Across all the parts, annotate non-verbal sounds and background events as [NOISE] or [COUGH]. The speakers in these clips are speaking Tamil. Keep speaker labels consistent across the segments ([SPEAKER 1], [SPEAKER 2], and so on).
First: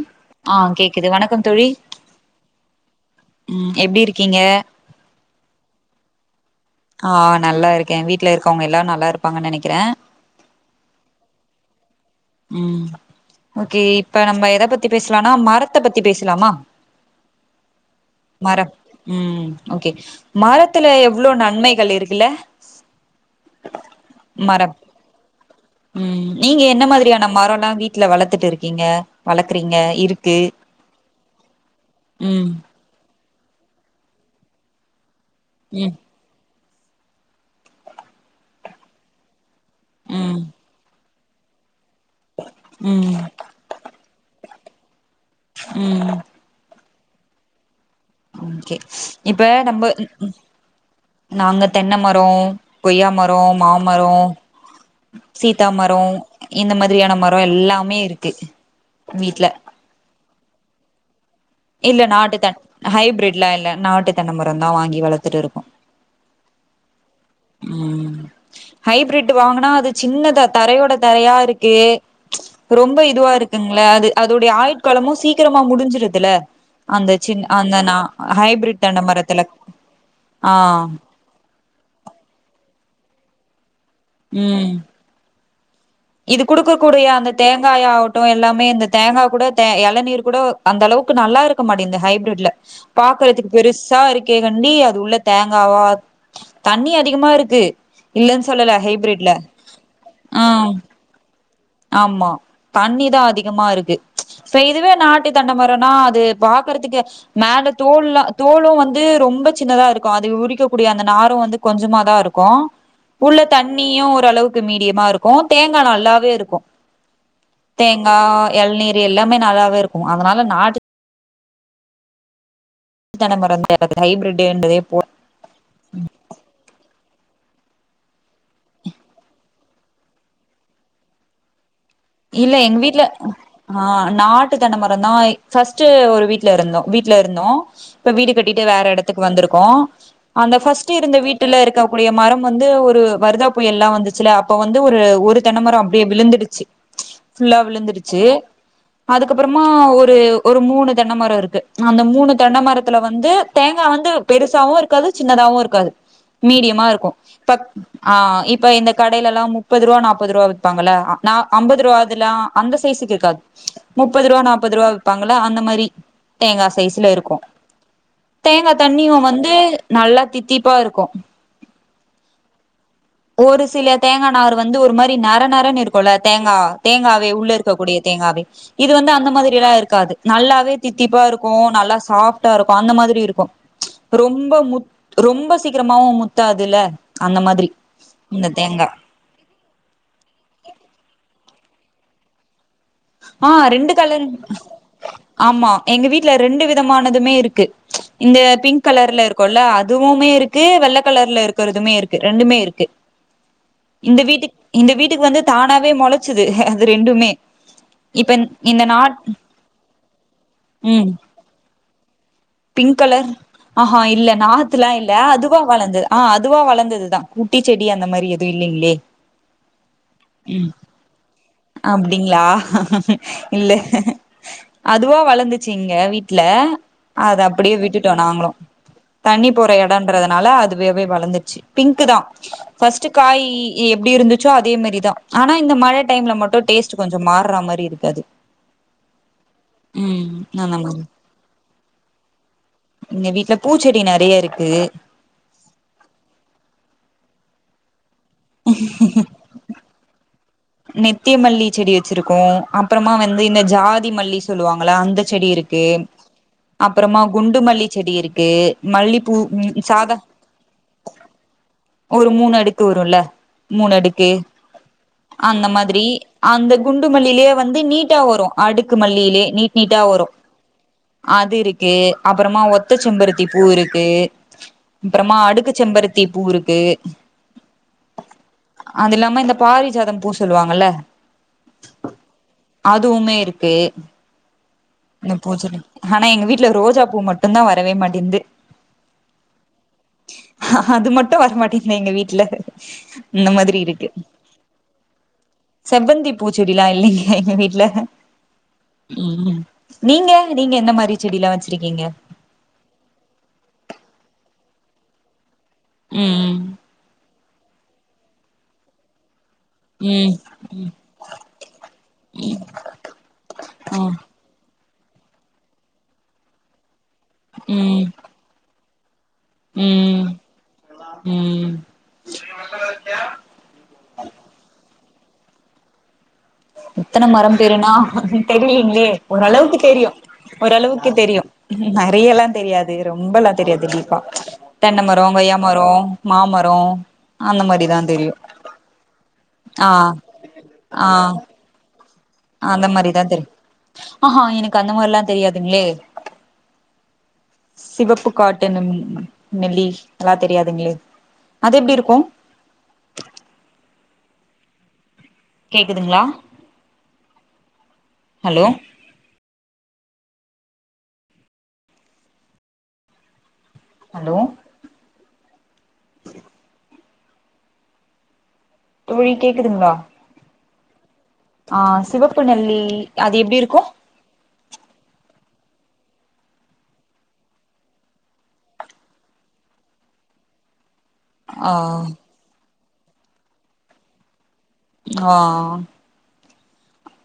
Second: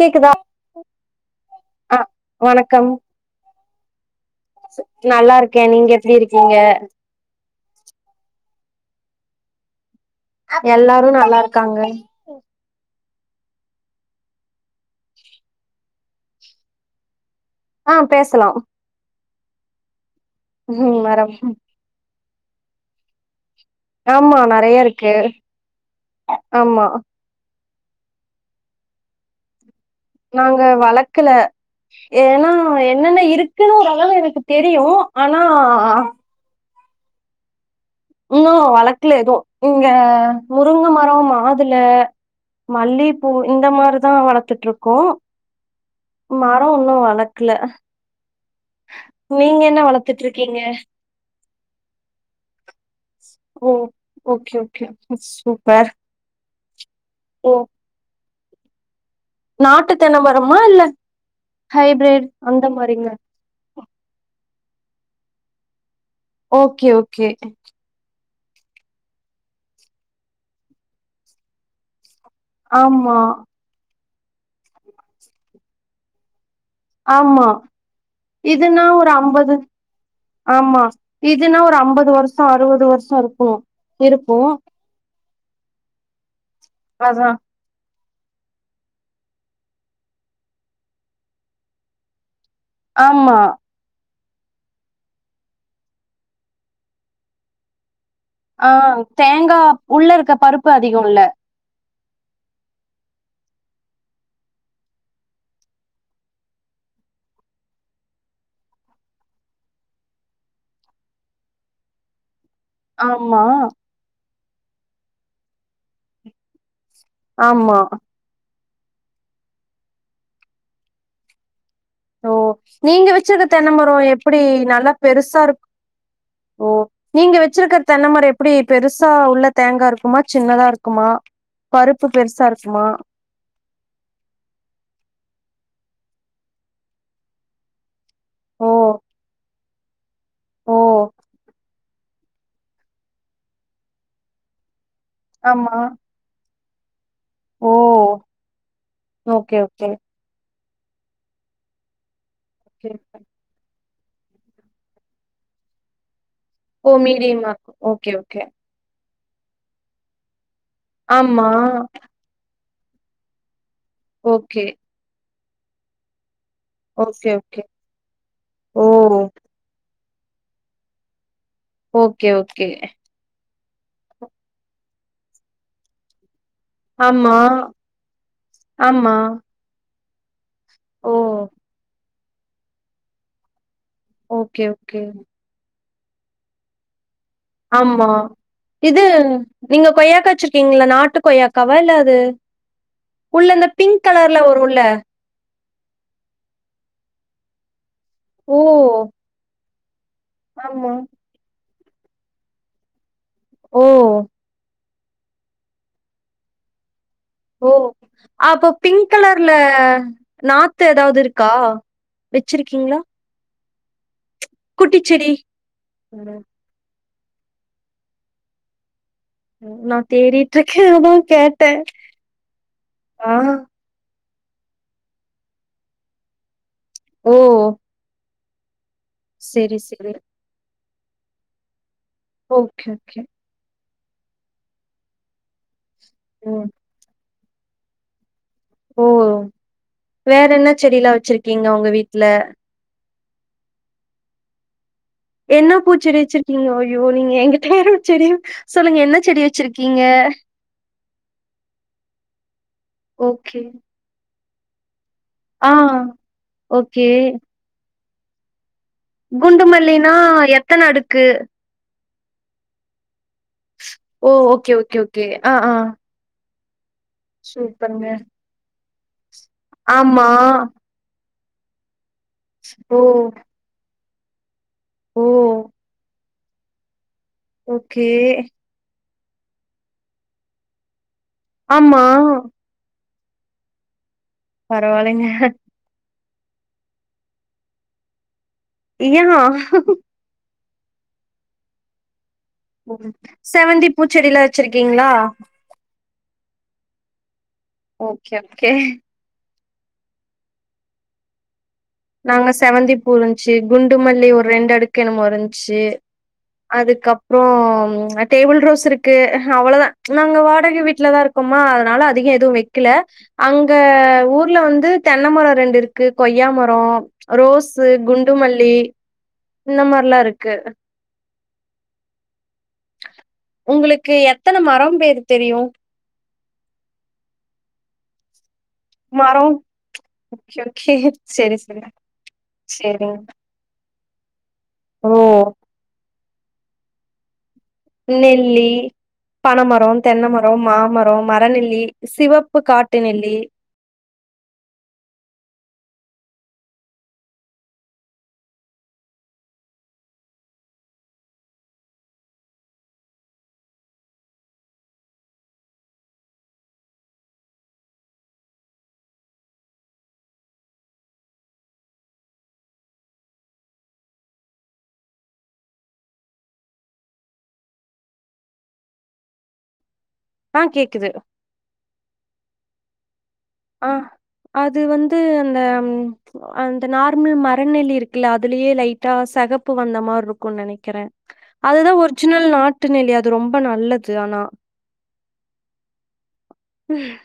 [SPEAKER 1] கேக்குதா
[SPEAKER 2] ஆ கேக்குது வணக்கம்
[SPEAKER 1] ஆஹ் வணக்கம்
[SPEAKER 2] உம் எப்டி இருக்
[SPEAKER 1] நல்லா இருக்கே நீங்க எப்டி இருக்
[SPEAKER 2] ஆஹ் நல்லா இருக்கே வீட்ல இருக் கவுங்க எல்லா நல்லா இருப்பாங்கனு நெனைக்கிறே
[SPEAKER 1] எல்லாரு நல்லாருக்காங்க
[SPEAKER 2] உம் ஓகே இப்ப நம்ம எத பத்தி பேசலானா மரத்த பத்தி பேசலாமா
[SPEAKER 1] ஆஹ் பேசலா
[SPEAKER 2] உம் ஓகே மரத்துல
[SPEAKER 1] ம்
[SPEAKER 2] எவ்ளோ
[SPEAKER 1] மேடம்
[SPEAKER 2] நன்மைகள் இருக்குல
[SPEAKER 1] ஆமா
[SPEAKER 2] மரம்
[SPEAKER 1] நெறைய இருக்கு ஆமா
[SPEAKER 2] மரொலா வீட்ல வளத்துட்டு இருக்கீங்க வளக்குறீங்
[SPEAKER 1] நாங்க வளக்கல ஏன்னா
[SPEAKER 2] ம்
[SPEAKER 1] என்னென்ன இருக் க்குன்னு ஒரு அளவு எனக்கு தெரியு ஆனா
[SPEAKER 2] உம்
[SPEAKER 1] உன்னோ வளக்கல எதும் இங்க
[SPEAKER 2] ம்
[SPEAKER 1] முருங்க மரோ மா மாதுல
[SPEAKER 2] ம்
[SPEAKER 1] மல்லிப்பூ இந்த மாரிதான் வள த்துட்டு இருக்கோம்
[SPEAKER 2] ம்
[SPEAKER 1] மரோ ஒன்னும் வ வளக்கல
[SPEAKER 2] ஓகே இப்ப
[SPEAKER 1] நீங்க என்ன
[SPEAKER 2] நம்ப
[SPEAKER 1] வளத்துட்டு இருக்கீங்க
[SPEAKER 2] நாங்க தென்ன மரம் கொய்யா மரம்
[SPEAKER 1] ஓ
[SPEAKER 2] மாமரம்
[SPEAKER 1] ஓகே ஓகே சூப்பர்
[SPEAKER 2] சீதாமரம் இந்த மாரி மாதிரியான மரம் எல்லாமே இருக் கு
[SPEAKER 1] நாட்டுத் தென்னமரமா இல்ல
[SPEAKER 2] இல்ல
[SPEAKER 1] ஹைபிரிட்
[SPEAKER 2] நாட்டுகன்
[SPEAKER 1] அந்த மாரிங்க
[SPEAKER 2] ஹைபிரேட்லா இல்ல நாட்டு தென்ன மரம் ரம் தான் வாங்கி வளத்துட்டு இருக்கோம்
[SPEAKER 1] ஓகே ஓகே
[SPEAKER 2] ஹைபிரிட் வாங்குனா அது சின்னதா தரையோட தரையா இருக்கு ச் ரொம்ப
[SPEAKER 1] ஆமா
[SPEAKER 2] இதுவா இருக்குங்கள அது அதோடைய ஆயுட்காளமு சீக்கிரமா முடிஞ்சுருதுல
[SPEAKER 1] ஆமா
[SPEAKER 2] ஹைபிரிட்
[SPEAKER 1] இதுனா
[SPEAKER 2] தென்ன
[SPEAKER 1] ஒரு
[SPEAKER 2] மரத்துல
[SPEAKER 1] அம்பது
[SPEAKER 2] ஆ
[SPEAKER 1] ஆமா இதுனா ஒரு அம்பது வருஷோ அறுவது வருஷ் ஷொ இருக்கூ இருக்கூ
[SPEAKER 2] ம் இது குடுக்கக்கூடிய அந்த தேங்காயாவு ட்டோ எல்லாமே இந்த தேங்கா கூட தே எளநீர் கூட அந்த அளவுக்கு நல்லா இருக்க மாட்டிங்குது ஹைபிரிட்ல
[SPEAKER 1] ஆமா
[SPEAKER 2] பாக்குறதுக்கு பெருச்சா இருக் கேகண்டி அது உள்ள தேங்காவா தண்ணி அதிகமா இருக்கு இல்லன்னு சொல்லல
[SPEAKER 1] ஆஹ்
[SPEAKER 2] ஹைபிரிட்ல
[SPEAKER 1] தேங்கா உள்ள இருக்க
[SPEAKER 2] ஆ
[SPEAKER 1] பருப்பு அதிகொல்ல
[SPEAKER 2] ஆமா தண்ணிதா அதிகமா இருக்கு ச இதுவே நாட்டு தென்ன மரோனா அது பாக்குறதுக்கு மேல தோல்லா தோலு வந்து ரொம்ப சின்னதா இருக்கு அது உரிக்கக்கூடிய அந்த நாறு வந்து கொஞ்சமாதா இருக் கூ உள்ள
[SPEAKER 1] ஆமா
[SPEAKER 2] தண்ணியு ஓரளவுக் கு மீடியமா இருக்கு தேங்கா நல்லாவே இருக் கு
[SPEAKER 1] ஆமா
[SPEAKER 2] தேங்கா எளநீர் எல்லாமே நல்லாவே இருக்கூ அதனால நாட்டு
[SPEAKER 1] ஓ நீங்க வெச்சது தென்ன மரோ எப்டி நல்லா பெருசா இருக்
[SPEAKER 2] உம்
[SPEAKER 1] ஒ நீங்க வெச்சிருக்குற தென்னமரோ எப்டி பெருசா உள்ள தேங்கா இருக்குமா சின்னதா இருக்குமா பருப்பு பெருசா
[SPEAKER 2] இல்ல எங்க
[SPEAKER 1] இருக்குமா
[SPEAKER 2] வீட்டுல ஆஹ் நாட்டு தென்ன மர தா ஃபஸ் ட்டு ஒரு வீட்ல இருந்தோ வீட்ல இருந்தோ இப்ப வீடு கட்டிட்டு
[SPEAKER 1] ஓ
[SPEAKER 2] வேற எடத்துக்கு வந்துருக்கோ ஆ [UNINTELLIGIBLE] அந்த
[SPEAKER 1] ஓ
[SPEAKER 2] ஃபஸ்ட் இருந்த வீட்டுல இருக் கக்கூடிய மரம் வந்து ஒரு வருதா புயல்லா வந்துச்சுல்ல அப்ப வந் து ஒரு ஒரு
[SPEAKER 1] ஆமா
[SPEAKER 2] தென்னமரொ அப்டியே விழுந்துடுச்சு ஃபுல்லா
[SPEAKER 1] ஓ
[SPEAKER 2] விழுந்துருச்சு
[SPEAKER 1] ஓகே
[SPEAKER 2] அதுக்கப்புறமா
[SPEAKER 1] ஓகே
[SPEAKER 2] ஒரு ஒரு மூணு தென்னமரொ இருக்கு அந்த மூணு
[SPEAKER 1] ஓகே
[SPEAKER 2] தென்னனமரத்துல வந்து தேங்க் இப்ப வந்து பெருசாவு இருக்காது சின்னதாவு இருக்காது மீடியமா
[SPEAKER 1] ஓ
[SPEAKER 2] இருக்கு
[SPEAKER 1] மீடியமா
[SPEAKER 2] ப
[SPEAKER 1] இருக்கும். Okay, okay.
[SPEAKER 2] ஆஹ் இப்ப இந்த கடைலல்லா முப்பது ரூபா நாப்பது ருபா வி ப்பாங்களா நா
[SPEAKER 1] ஆமா.
[SPEAKER 2] துல்லாம் அந்த சைசிக்கு இருக்காது முப்பது ரூபா
[SPEAKER 1] ஓகே,
[SPEAKER 2] நாற்பது ரூபா விப்பாங்க. ல அந்த மாரி தேங்காய் சைஸ்ல
[SPEAKER 1] ஓகே,
[SPEAKER 2] இருக்கும்
[SPEAKER 1] ஓகே.
[SPEAKER 2] தேங்காய்
[SPEAKER 1] ஓ!
[SPEAKER 2] தண்ணியும் வந்து நல்லா தித்திப்பா இருக்கும்
[SPEAKER 1] ஓகே ஓகே
[SPEAKER 2] ஒரு சில தேங்காய் நார் வந்து ஒரு மாரி நர நர இருக்கும்ல தேங்காய தேங்கா தேங்காவே
[SPEAKER 1] ஆமா,
[SPEAKER 2] உள்ள இருக்கக்கூடிய தேங்காவே இது வந்து
[SPEAKER 1] ஆமா.
[SPEAKER 2] அந்த மாதிரி எல்லாம் இருக்காது நல்லா
[SPEAKER 1] ஓ!
[SPEAKER 2] தித்திப்பா இருக்கும் நல்லா சாப் இருக்கும் அந்த மாதிரி இருக்கும் ரொம்ப
[SPEAKER 1] ஓகே,
[SPEAKER 2] மு
[SPEAKER 1] ஓகே.
[SPEAKER 2] ரொம்ப சி சீக்கிரமாவும் முத்தாதுல அந்த மாதிரி
[SPEAKER 1] ஆ
[SPEAKER 2] இந்த தேங்கா
[SPEAKER 1] இது நீங்க கொய்யாக்காச்சிருக்கீங்கள நாட்டு கொய்யா கா இல்ல அது உள்ள
[SPEAKER 2] ஆ
[SPEAKER 1] இந்த
[SPEAKER 2] ரெண்டு
[SPEAKER 1] பிங்க்
[SPEAKER 2] கலர்
[SPEAKER 1] கலர்ல வருல
[SPEAKER 2] ஆமா எங்க வீட்ல ரெண்டு விதமானதுமே இருக்கு இந்த
[SPEAKER 1] ஓ!
[SPEAKER 2] பிங்க் கலர்ல இருக்குல அதுவுமே இருக்கு
[SPEAKER 1] ஆமா.
[SPEAKER 2] வெள்ளை கலர்ல இருக் கருதுமே இருக்கு ரெண்டுமே இருக்கு
[SPEAKER 1] ஓ!
[SPEAKER 2] இந்த வீட்டுக் இந்த வீட்டுக்கு வந்து தானாவே மொளச்சுது அது ரெண் ரண்டுமே
[SPEAKER 1] ஓ! அப்போ பிங்க் கலர்ல நாத்து
[SPEAKER 2] ம்
[SPEAKER 1] ஏதாவது இருக்கா
[SPEAKER 2] பிங்க்
[SPEAKER 1] வச்சிருக்கீங்களா
[SPEAKER 2] கலர் ஆஹா இல்ல நாத்துலா இல்ல
[SPEAKER 1] குட்டிச்செடி?
[SPEAKER 2] அதுவா வளர்ந்தது ஆ அதுவா வளர்ந்ததுதான் ககுட்டிச் செடி அந்த மாரி எதுவும் இல்லைங்களே
[SPEAKER 1] நான் தேடிட்டு இருக்கே அதான் கேட்டே
[SPEAKER 2] அப்டிங்ளா இல்ல அதுவா வளர்ந்துச்சுங்க வீட்டுல அது
[SPEAKER 1] ஓ!
[SPEAKER 2] அப்படியே விட்டுட்டு நாங்களு தண்ணி போற
[SPEAKER 1] சரி, சரி.
[SPEAKER 2] இடன்றதுனால அது வெ வே வளந்துருச்சு பிங்க் க்கு தா
[SPEAKER 1] ஓகே,
[SPEAKER 2] ஃபஸ்ட்டு
[SPEAKER 1] ஓகே.
[SPEAKER 2] காயி எப்டி இருந்துச்சோ அதே மாரி தா ஆனா இந்த மழ டைம்ல மட்டு
[SPEAKER 1] ம்.
[SPEAKER 2] டேஸ்ட்டு கொஞ்சோ மா ரா மரி ப்டி இருக்காது
[SPEAKER 1] ஓ வேற என்ன
[SPEAKER 2] அந்த மாரி
[SPEAKER 1] செடியிலா வச்சிருக்கீங் க உங்க வீட்ல
[SPEAKER 2] எங்க வீட்டுல பூச்செடி நறையா இருக்கு
[SPEAKER 1] என்ன பூச்செடி வச்சிருக்கீங்க ஐயோ நீங்க எங்கிட்ட [UNINTELLIGIBLE] செடி சொல்லுங்க என்ன செடி வச்சிருக்கீங்க
[SPEAKER 2] நித்திய மல்லி செடி வச்சிருக்கோ அப்புறமா வந்து இந்த
[SPEAKER 1] ஓகே.
[SPEAKER 2] ஜாதி மல் ல்லி சொல்லுவாங்களா அந்த செடி
[SPEAKER 1] ஆ,
[SPEAKER 2] இருக்கு அப்புறமா குண்டு மல்லி செடி இருக்கு மல்லிப்பூ ம்
[SPEAKER 1] குண்டுமல்லினா
[SPEAKER 2] சாதா
[SPEAKER 1] எத்தன அடுக்கு
[SPEAKER 2] ஒரு மூணு அடுக்கு வரும்ல மூணு
[SPEAKER 1] ஓ
[SPEAKER 2] அடுக்கு
[SPEAKER 1] ஓகே ஓகே ஓகே ஆ,
[SPEAKER 2] அந்த
[SPEAKER 1] ஆ.
[SPEAKER 2] மாத்ரி அந்த குண்டுமல்லிலியே வந்து
[SPEAKER 1] சூப்பருங்க.
[SPEAKER 2] நீட்டா வரு அடுக் க்கு மல்லிலே நீட் நீட்டா வரோ
[SPEAKER 1] ஆமா.
[SPEAKER 2] அது இருக்கு அப்றமா ஒத்த
[SPEAKER 1] ஓ!
[SPEAKER 2] செம்பருத்தி பூ இருக் கு
[SPEAKER 1] ஓ!
[SPEAKER 2] அப்றமா அடுக்கு செம்பருத் தி பூ இருக்கு
[SPEAKER 1] ஓகே
[SPEAKER 2] அது இல்லாம இந்த பாரிஜாத பூ சொல்லுவாங்கல்ல
[SPEAKER 1] ஆமா
[SPEAKER 2] அதுவுமே இருக்கு
[SPEAKER 1] பரவால்லங்க
[SPEAKER 2] இந்த பூச்செடி ஆனா எங்க வீட்டுல ரோஜா பூ மட்டு தா வரவே மாட்டேங்து
[SPEAKER 1] ஏன்?
[SPEAKER 2] அது மட்டு வரமாட்டிங்து எங்க வீட்
[SPEAKER 1] ஓ செவந்தி பூச்செடில்லா வச்சிருக்கீங்களா
[SPEAKER 2] செவ்வந்தி பூச்செடிலா இல்லிங்க எங்க வீட்
[SPEAKER 1] ஓகே ஓகே
[SPEAKER 2] நீங்க நீங்க என்ன மாரி செடிலா வச்சி
[SPEAKER 1] நாங்க செவ்வந்திப்பூ இருந்துச்சு குண்டுமல்லி ஒரு ரெண்டு அடுக் க்கு என்னமோருந் ச்சி
[SPEAKER 2] ம்
[SPEAKER 1] அதுக்கப்றோம் அ டேபிள் ரோஸ் இருக்கு அவ்வளதா
[SPEAKER 2] ம்
[SPEAKER 1] நாங்க வாடகை வீட்ல தா இருக்கோமா அதனால அதிகம் எதுவு வெக்கல அங்க
[SPEAKER 2] ம்
[SPEAKER 1] ஊர்ல வந்து தென்னமரம் ரெண்டு இருக்கு கொய்யாமர ரோ ரோஸ்சு
[SPEAKER 2] ம்
[SPEAKER 1] குண்டுமல்லி இந்த மாரிலாம்
[SPEAKER 2] ம்
[SPEAKER 1] இருக்கு
[SPEAKER 2] ம்
[SPEAKER 1] உங்களுக்கு எத்தன மரம் பேரு தெரியு
[SPEAKER 2] எத்தன மரம் பேருனா தெரிலீங்களே
[SPEAKER 1] மரோ
[SPEAKER 2] ஓரளவுக்கு தெரியு
[SPEAKER 1] ஓகே ஓகே
[SPEAKER 2] ஓரளவுக்கு தெரியு
[SPEAKER 1] செரி செரி
[SPEAKER 2] நெறையல்லா தெரியாது
[SPEAKER 1] செரிங்
[SPEAKER 2] ரொம்பெல்லா தெரியாது டி கா தென்ன
[SPEAKER 1] ஓ
[SPEAKER 2] மரம் கொய்யா மரம் மாமரோ அந்த மாரிதா தெரியு
[SPEAKER 1] நெல்லி
[SPEAKER 2] ஆ
[SPEAKER 1] பனமரோ தென்ன மரோ
[SPEAKER 2] ஆ
[SPEAKER 1] மாமரோ மர நெல்லி
[SPEAKER 2] அந்த மாரிதா தெரியு ஆஹா எனக்கு அந்த மாரிலாந் தெரியாதுங்களே சிவப்பு காட்டுன்னந் நெல்லி எல்லா தெரியாதுங்களே அது எப்டி இருக்கு கேக்குதுங்களா ஹலோ ஹலோ தோழி கேக்குதுங்களா
[SPEAKER 1] ஆ கேக்குது
[SPEAKER 2] ஆ சிவப்புநெல்லி
[SPEAKER 1] ஆ அது வந்து அந்த ம் அந்த நார்மல் மரநெல்லி இருக்குல்ல அதுலயே லைட்டா செகப்பு வந்த மாரி இருக்குனு நெனைக்கிறே அதுதா
[SPEAKER 2] ஆ
[SPEAKER 1] ஒரிஜினல் நாட் ட்டுநெலி அது ரொம்ப நல்லது ஆனா
[SPEAKER 2] ஆ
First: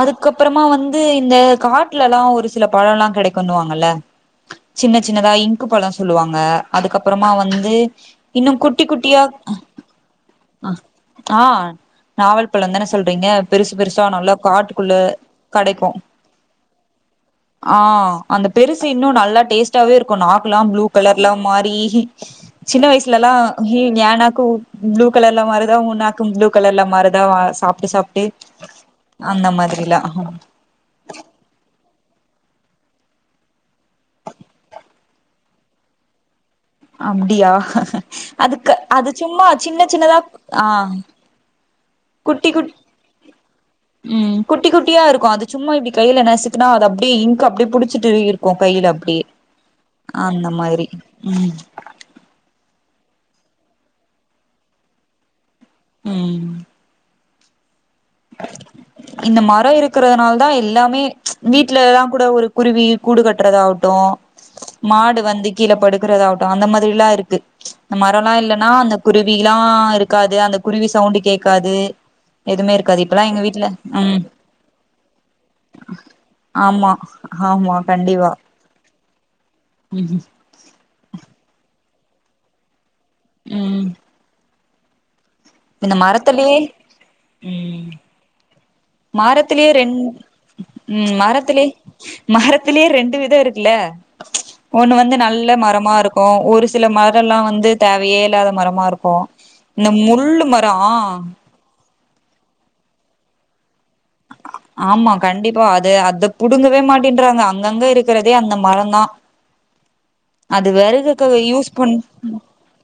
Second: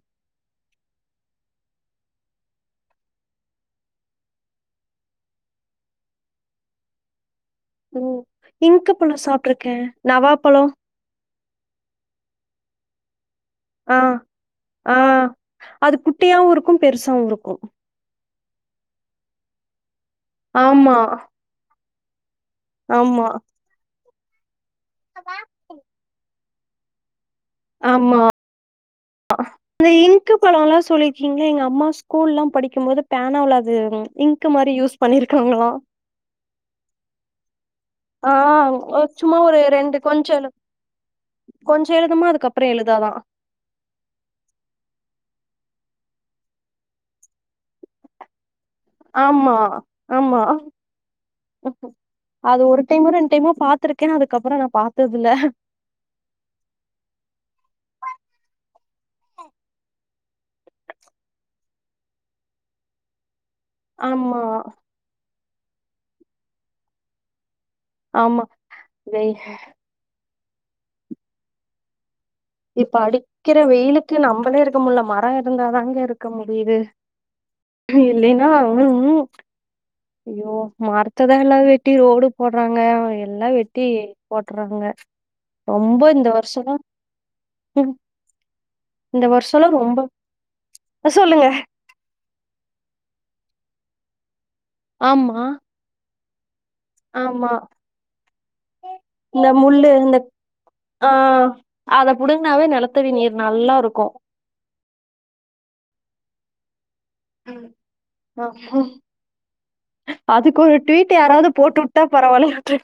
[SPEAKER 2] அதுக்கப்றம் அ வந்து இந்த காட்லலா ஒரு சில பழொல்லா கிடைக்குண்ணுவாங்கல சின்ன சின்னதா இங்க்கு பழொ சொல்லுவாங்க அதுக்கப்றமா வந்
[SPEAKER 1] உம் இங்க்கு பழொ சாப்ட்ருக்கே நவாப்பழோ
[SPEAKER 2] ஆ நாவல் பழம் தான சொல்றீங்க பெருசு
[SPEAKER 1] ஆ
[SPEAKER 2] பெருசா நல்லா காட்டுக்குள்ள
[SPEAKER 1] ஆ
[SPEAKER 2] கெடைக்கு
[SPEAKER 1] அது குட்டியாவு இருக்கும் பெருசாவு இருக்கும்
[SPEAKER 2] ஆ அந்த பெருசு இன்னு நல்லா டேஸ்ட்டாவே இருக் கு நாக்கலாம் ப்ளூ
[SPEAKER 1] ஆமா
[SPEAKER 2] கலர்ல மாறி சின்ன
[SPEAKER 1] ஆமா
[SPEAKER 2] வயசுலல்லா இ ஞானப் கோ ப்ளூ கலர்ல மாருதா உ நாக்கும் புளூ கலர்ல மாறு த வ சாப்ட்டு சாப்ட்டு
[SPEAKER 1] அந்த இன்கு பழம்ல்லாம் சொல்லிருக்கீங்களா எங்க அம்மா ஸ்கூல்லாம் படிக்கும்போது பேனாவ்ளது ம் இங்கு மாரி யூஸ் பண்ணிருக்காங்களா
[SPEAKER 2] அப்டியா அதுக்கு
[SPEAKER 1] ஆஹ்
[SPEAKER 2] அது
[SPEAKER 1] ஒரு சும்மா ஒரு
[SPEAKER 2] சின்ன
[SPEAKER 1] ரெண்டு
[SPEAKER 2] சின்னதா
[SPEAKER 1] கொஞ்சம் எழுதும்
[SPEAKER 2] ஆ
[SPEAKER 1] போது கொஞ்சம் எழுதமா அதுக்கப்புறம் எழுதாதான்
[SPEAKER 2] உம் குட்டி குட்டியா இருக்கு அது சும்மா இப்டி கைல நசுக்குனா அது அப்டியே இங்க்கு அப்டி புடிச்சிட்டு இரு
[SPEAKER 1] ஆமா ஆமா
[SPEAKER 2] மாதிரி ம்
[SPEAKER 1] அது ஒரு டைமோ ரெண்டு டைமோ பா்த்துருக்கே அதுக்கப்றொ நா பாத்ததில்ல
[SPEAKER 2] உம் இந்த மரொ இருக்கிறதுனால தா எல்லாமே வீட்லலா கூட ஒரு குருவி கூடுகட் றதாகட்டு
[SPEAKER 1] ஆமா
[SPEAKER 2] மாடு வந்து கீழ படுக்றதாவட்டு அந்த மாதிரிலா இருக்கு இந்த மரொல்லா
[SPEAKER 1] ஆமா
[SPEAKER 2] இல்லனா அந்த
[SPEAKER 1] வெய்
[SPEAKER 2] குருவிய்ல்லா இருக்காது து அந்த குருவி சவுண்ட்டு கேக்காது எத்
[SPEAKER 1] இப்ப அடிக்கிற வெயிலுக்கு நம்மளே இருக்க முடில மரொ இருந்தாதாங்க இருக்க முடியுது
[SPEAKER 2] ஆமா ஆமா கண்டிப்பா
[SPEAKER 1] இல்லைன்னா ம் ம்
[SPEAKER 2] ம்
[SPEAKER 1] அய்யோ மரத்ததா எல்லா வெட் ட்டி ரோடு போட்றாங்க எல்லா வெட்டி
[SPEAKER 2] ம்
[SPEAKER 1] போட் ட்றாங்க ரொம்பொ இந்த வருஷ்ஷோ உம்
[SPEAKER 2] மரத்திலயே ரெண்
[SPEAKER 1] அ
[SPEAKER 2] உம்
[SPEAKER 1] சொல்லுங்க
[SPEAKER 2] மரத்திலே மரத்திலயே ரெண்டு விதம் இருக் குல்ல ஒண்ணு வந்து
[SPEAKER 1] ஆமா
[SPEAKER 2] நல்ல மரமா இரு க்கு சில மரம்லாம்
[SPEAKER 1] ஆமா
[SPEAKER 2] வந்து தேவையே இல்லாத மரமா இருக்கும் இந்த முள்ளு மரம்
[SPEAKER 1] ஆ அத புடுங்கனாவே நிலத்தடி நீர் நல்லா இருக்கும்
[SPEAKER 2] ஆமா கண்டிப்பா அது அத புடுங்கவே மா ட்டேன்ங்க அங்கங்க இருக்கிறதே அந்த மர
[SPEAKER 1] ஆமா
[SPEAKER 2] தான்
[SPEAKER 1] அதுக்கு
[SPEAKER 2] அது
[SPEAKER 1] ஒரு ட்வீட்
[SPEAKER 2] வெறகுக
[SPEAKER 1] யாராவது
[SPEAKER 2] யூஸ்
[SPEAKER 1] போட்டு விட்டா
[SPEAKER 2] பண்ஹ
[SPEAKER 1] பரவாயில்லன்ட்டு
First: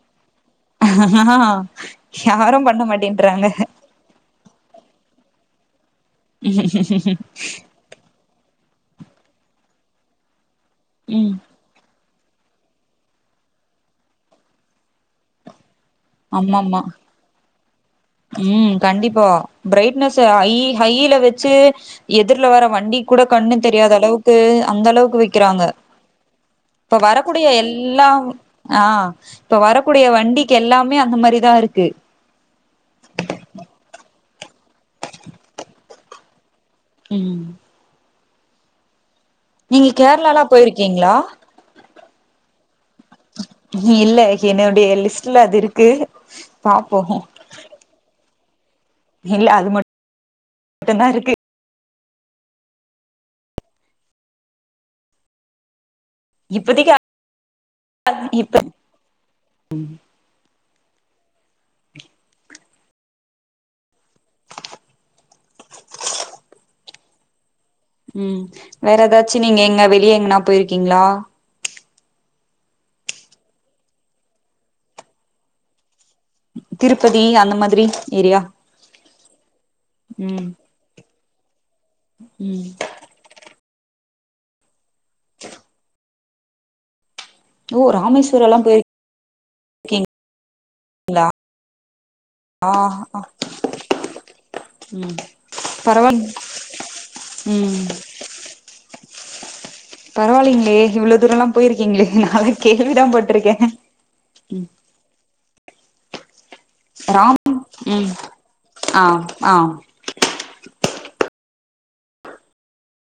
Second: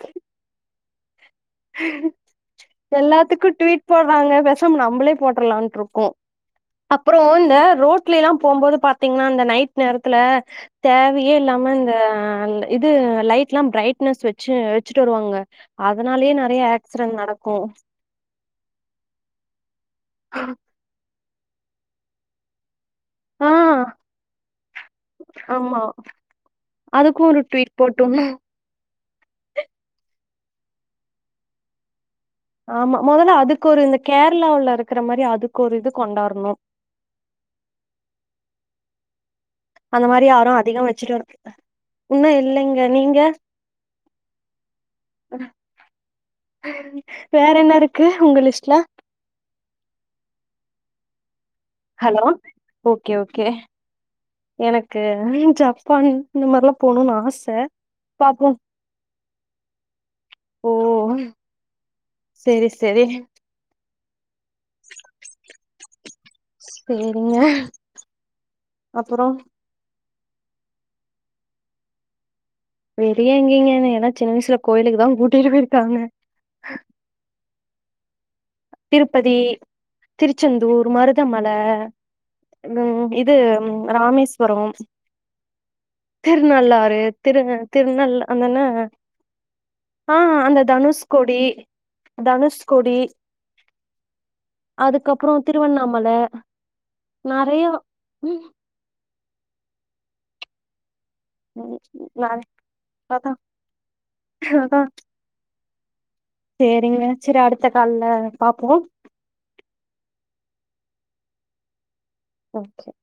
[SPEAKER 2] யாரும் பண்ண மாட்டேன்றாங்க
[SPEAKER 1] ம நம்ளே போட்டுரலாம் க்கும் அப்புறம் இந்த ரோட்ல எல்லாம் போகும்போது பாத்தீங்கன்னா இந்த நைட் நேரத்துல
[SPEAKER 2] ம்
[SPEAKER 1] தேவையே இல்லாம இங்க அ இது லைட்லாம் பிரைட்னஸ் வச்சு வச்சுட்டு வருவாங்க அதனாலயே நெறையா ஆக்சிடென்ட் நடக்கும்
[SPEAKER 2] உம் கண்டிப்பா பிரைட்னெஸ் ஆ ஹை ஹைல வ ச்சே எதிர்ல வர வண்டி கூட
[SPEAKER 1] ஆ
[SPEAKER 2] கண்ணு தெரியாத அளவுக்கு அந்த அளவுக்கு வைக்கிறாங்க
[SPEAKER 1] ஆமா
[SPEAKER 2] இப்ப
[SPEAKER 1] அதுக்கும் ஒரு
[SPEAKER 2] வரக்கூடிய
[SPEAKER 1] ட்வீட்
[SPEAKER 2] எல்லாம்
[SPEAKER 1] போட்டுடணும்
[SPEAKER 2] ஆ இப்ப வரக்கூடிய வண்டிக் கு எல்லாமே அந்த மாரிதா இருக்கு
[SPEAKER 1] ஆமா மொதல்ல அதுக்கு ஒரு இந்த கேர் இலா இருக்கிற மாரி அதுக்கு ஒரு இது கொண்டாரணு
[SPEAKER 2] உம் நீங்க
[SPEAKER 1] அந்த
[SPEAKER 2] கேரளாலா போயிருக்கீங்களா
[SPEAKER 1] இன்னு இல்லைங்
[SPEAKER 2] இல்ல என்னுடைய லிஸ்ட்ல அது இருக்கு பாப்போம்
[SPEAKER 1] ட்ல
[SPEAKER 2] இல்ல அது மட் டும்தா இருக்கு
[SPEAKER 1] ஹலோ ஓகே ஓகே எனக்கு ஜப் பான் இந்த மாரிலாம்
[SPEAKER 2] இப்பதைக்கு
[SPEAKER 1] போணும்னு ஆசை பாப்போம்
[SPEAKER 2] இப்ப
[SPEAKER 1] ஓ சேரி சேரி ல்லீங்க
[SPEAKER 2] உம் வேற ஏதாச்சு நீங்க எங்க வெ எங்கனா போயிருக்கீங்களா
[SPEAKER 1] வெளிய எங்கீங்க எதா சின்ன வயிசில கோயிலுக்கு தா கூட்டிட்டு போயிருக்காங்க
[SPEAKER 2] திருப்பதி அந்த மாத் ரி ஏரியா
[SPEAKER 1] திருப்பதி
[SPEAKER 2] ம்
[SPEAKER 1] திருச்செந்தூர் மருத் மல
[SPEAKER 2] ம்
[SPEAKER 1] உம் இது உங் ராமேஸ்வரம் திருநள்ளாறு திரு
[SPEAKER 2] ஓ
[SPEAKER 1] திருநெல்
[SPEAKER 2] ராமேஸ்வரல்லா
[SPEAKER 1] அதென்ன
[SPEAKER 2] போயிருக்கீங்களா
[SPEAKER 1] ஆஹ அந்த தனுஷ்கோடி தனுஷ்கோடி
[SPEAKER 2] ம்
[SPEAKER 1] அதுக்கப்புறோ திருவண்ணாமல
[SPEAKER 2] பரவால்
[SPEAKER 1] நெறையா
[SPEAKER 2] ம்
[SPEAKER 1] உம்
[SPEAKER 2] பரவாயில்லைங்களே இவ்வளோ தூரலாம்
[SPEAKER 1] ம்,
[SPEAKER 2] போயிருக்கீங்களே
[SPEAKER 1] நிறைய
[SPEAKER 2] நாலா கேள்விதா
[SPEAKER 1] அதான்
[SPEAKER 2] பட்டிருக்கே
[SPEAKER 1] செரிங்க செரி அடுத்த கால்ல
[SPEAKER 2] ம்
[SPEAKER 1] பாப்போம்.
[SPEAKER 2] ஆ ஆ
[SPEAKER 1] ஓகே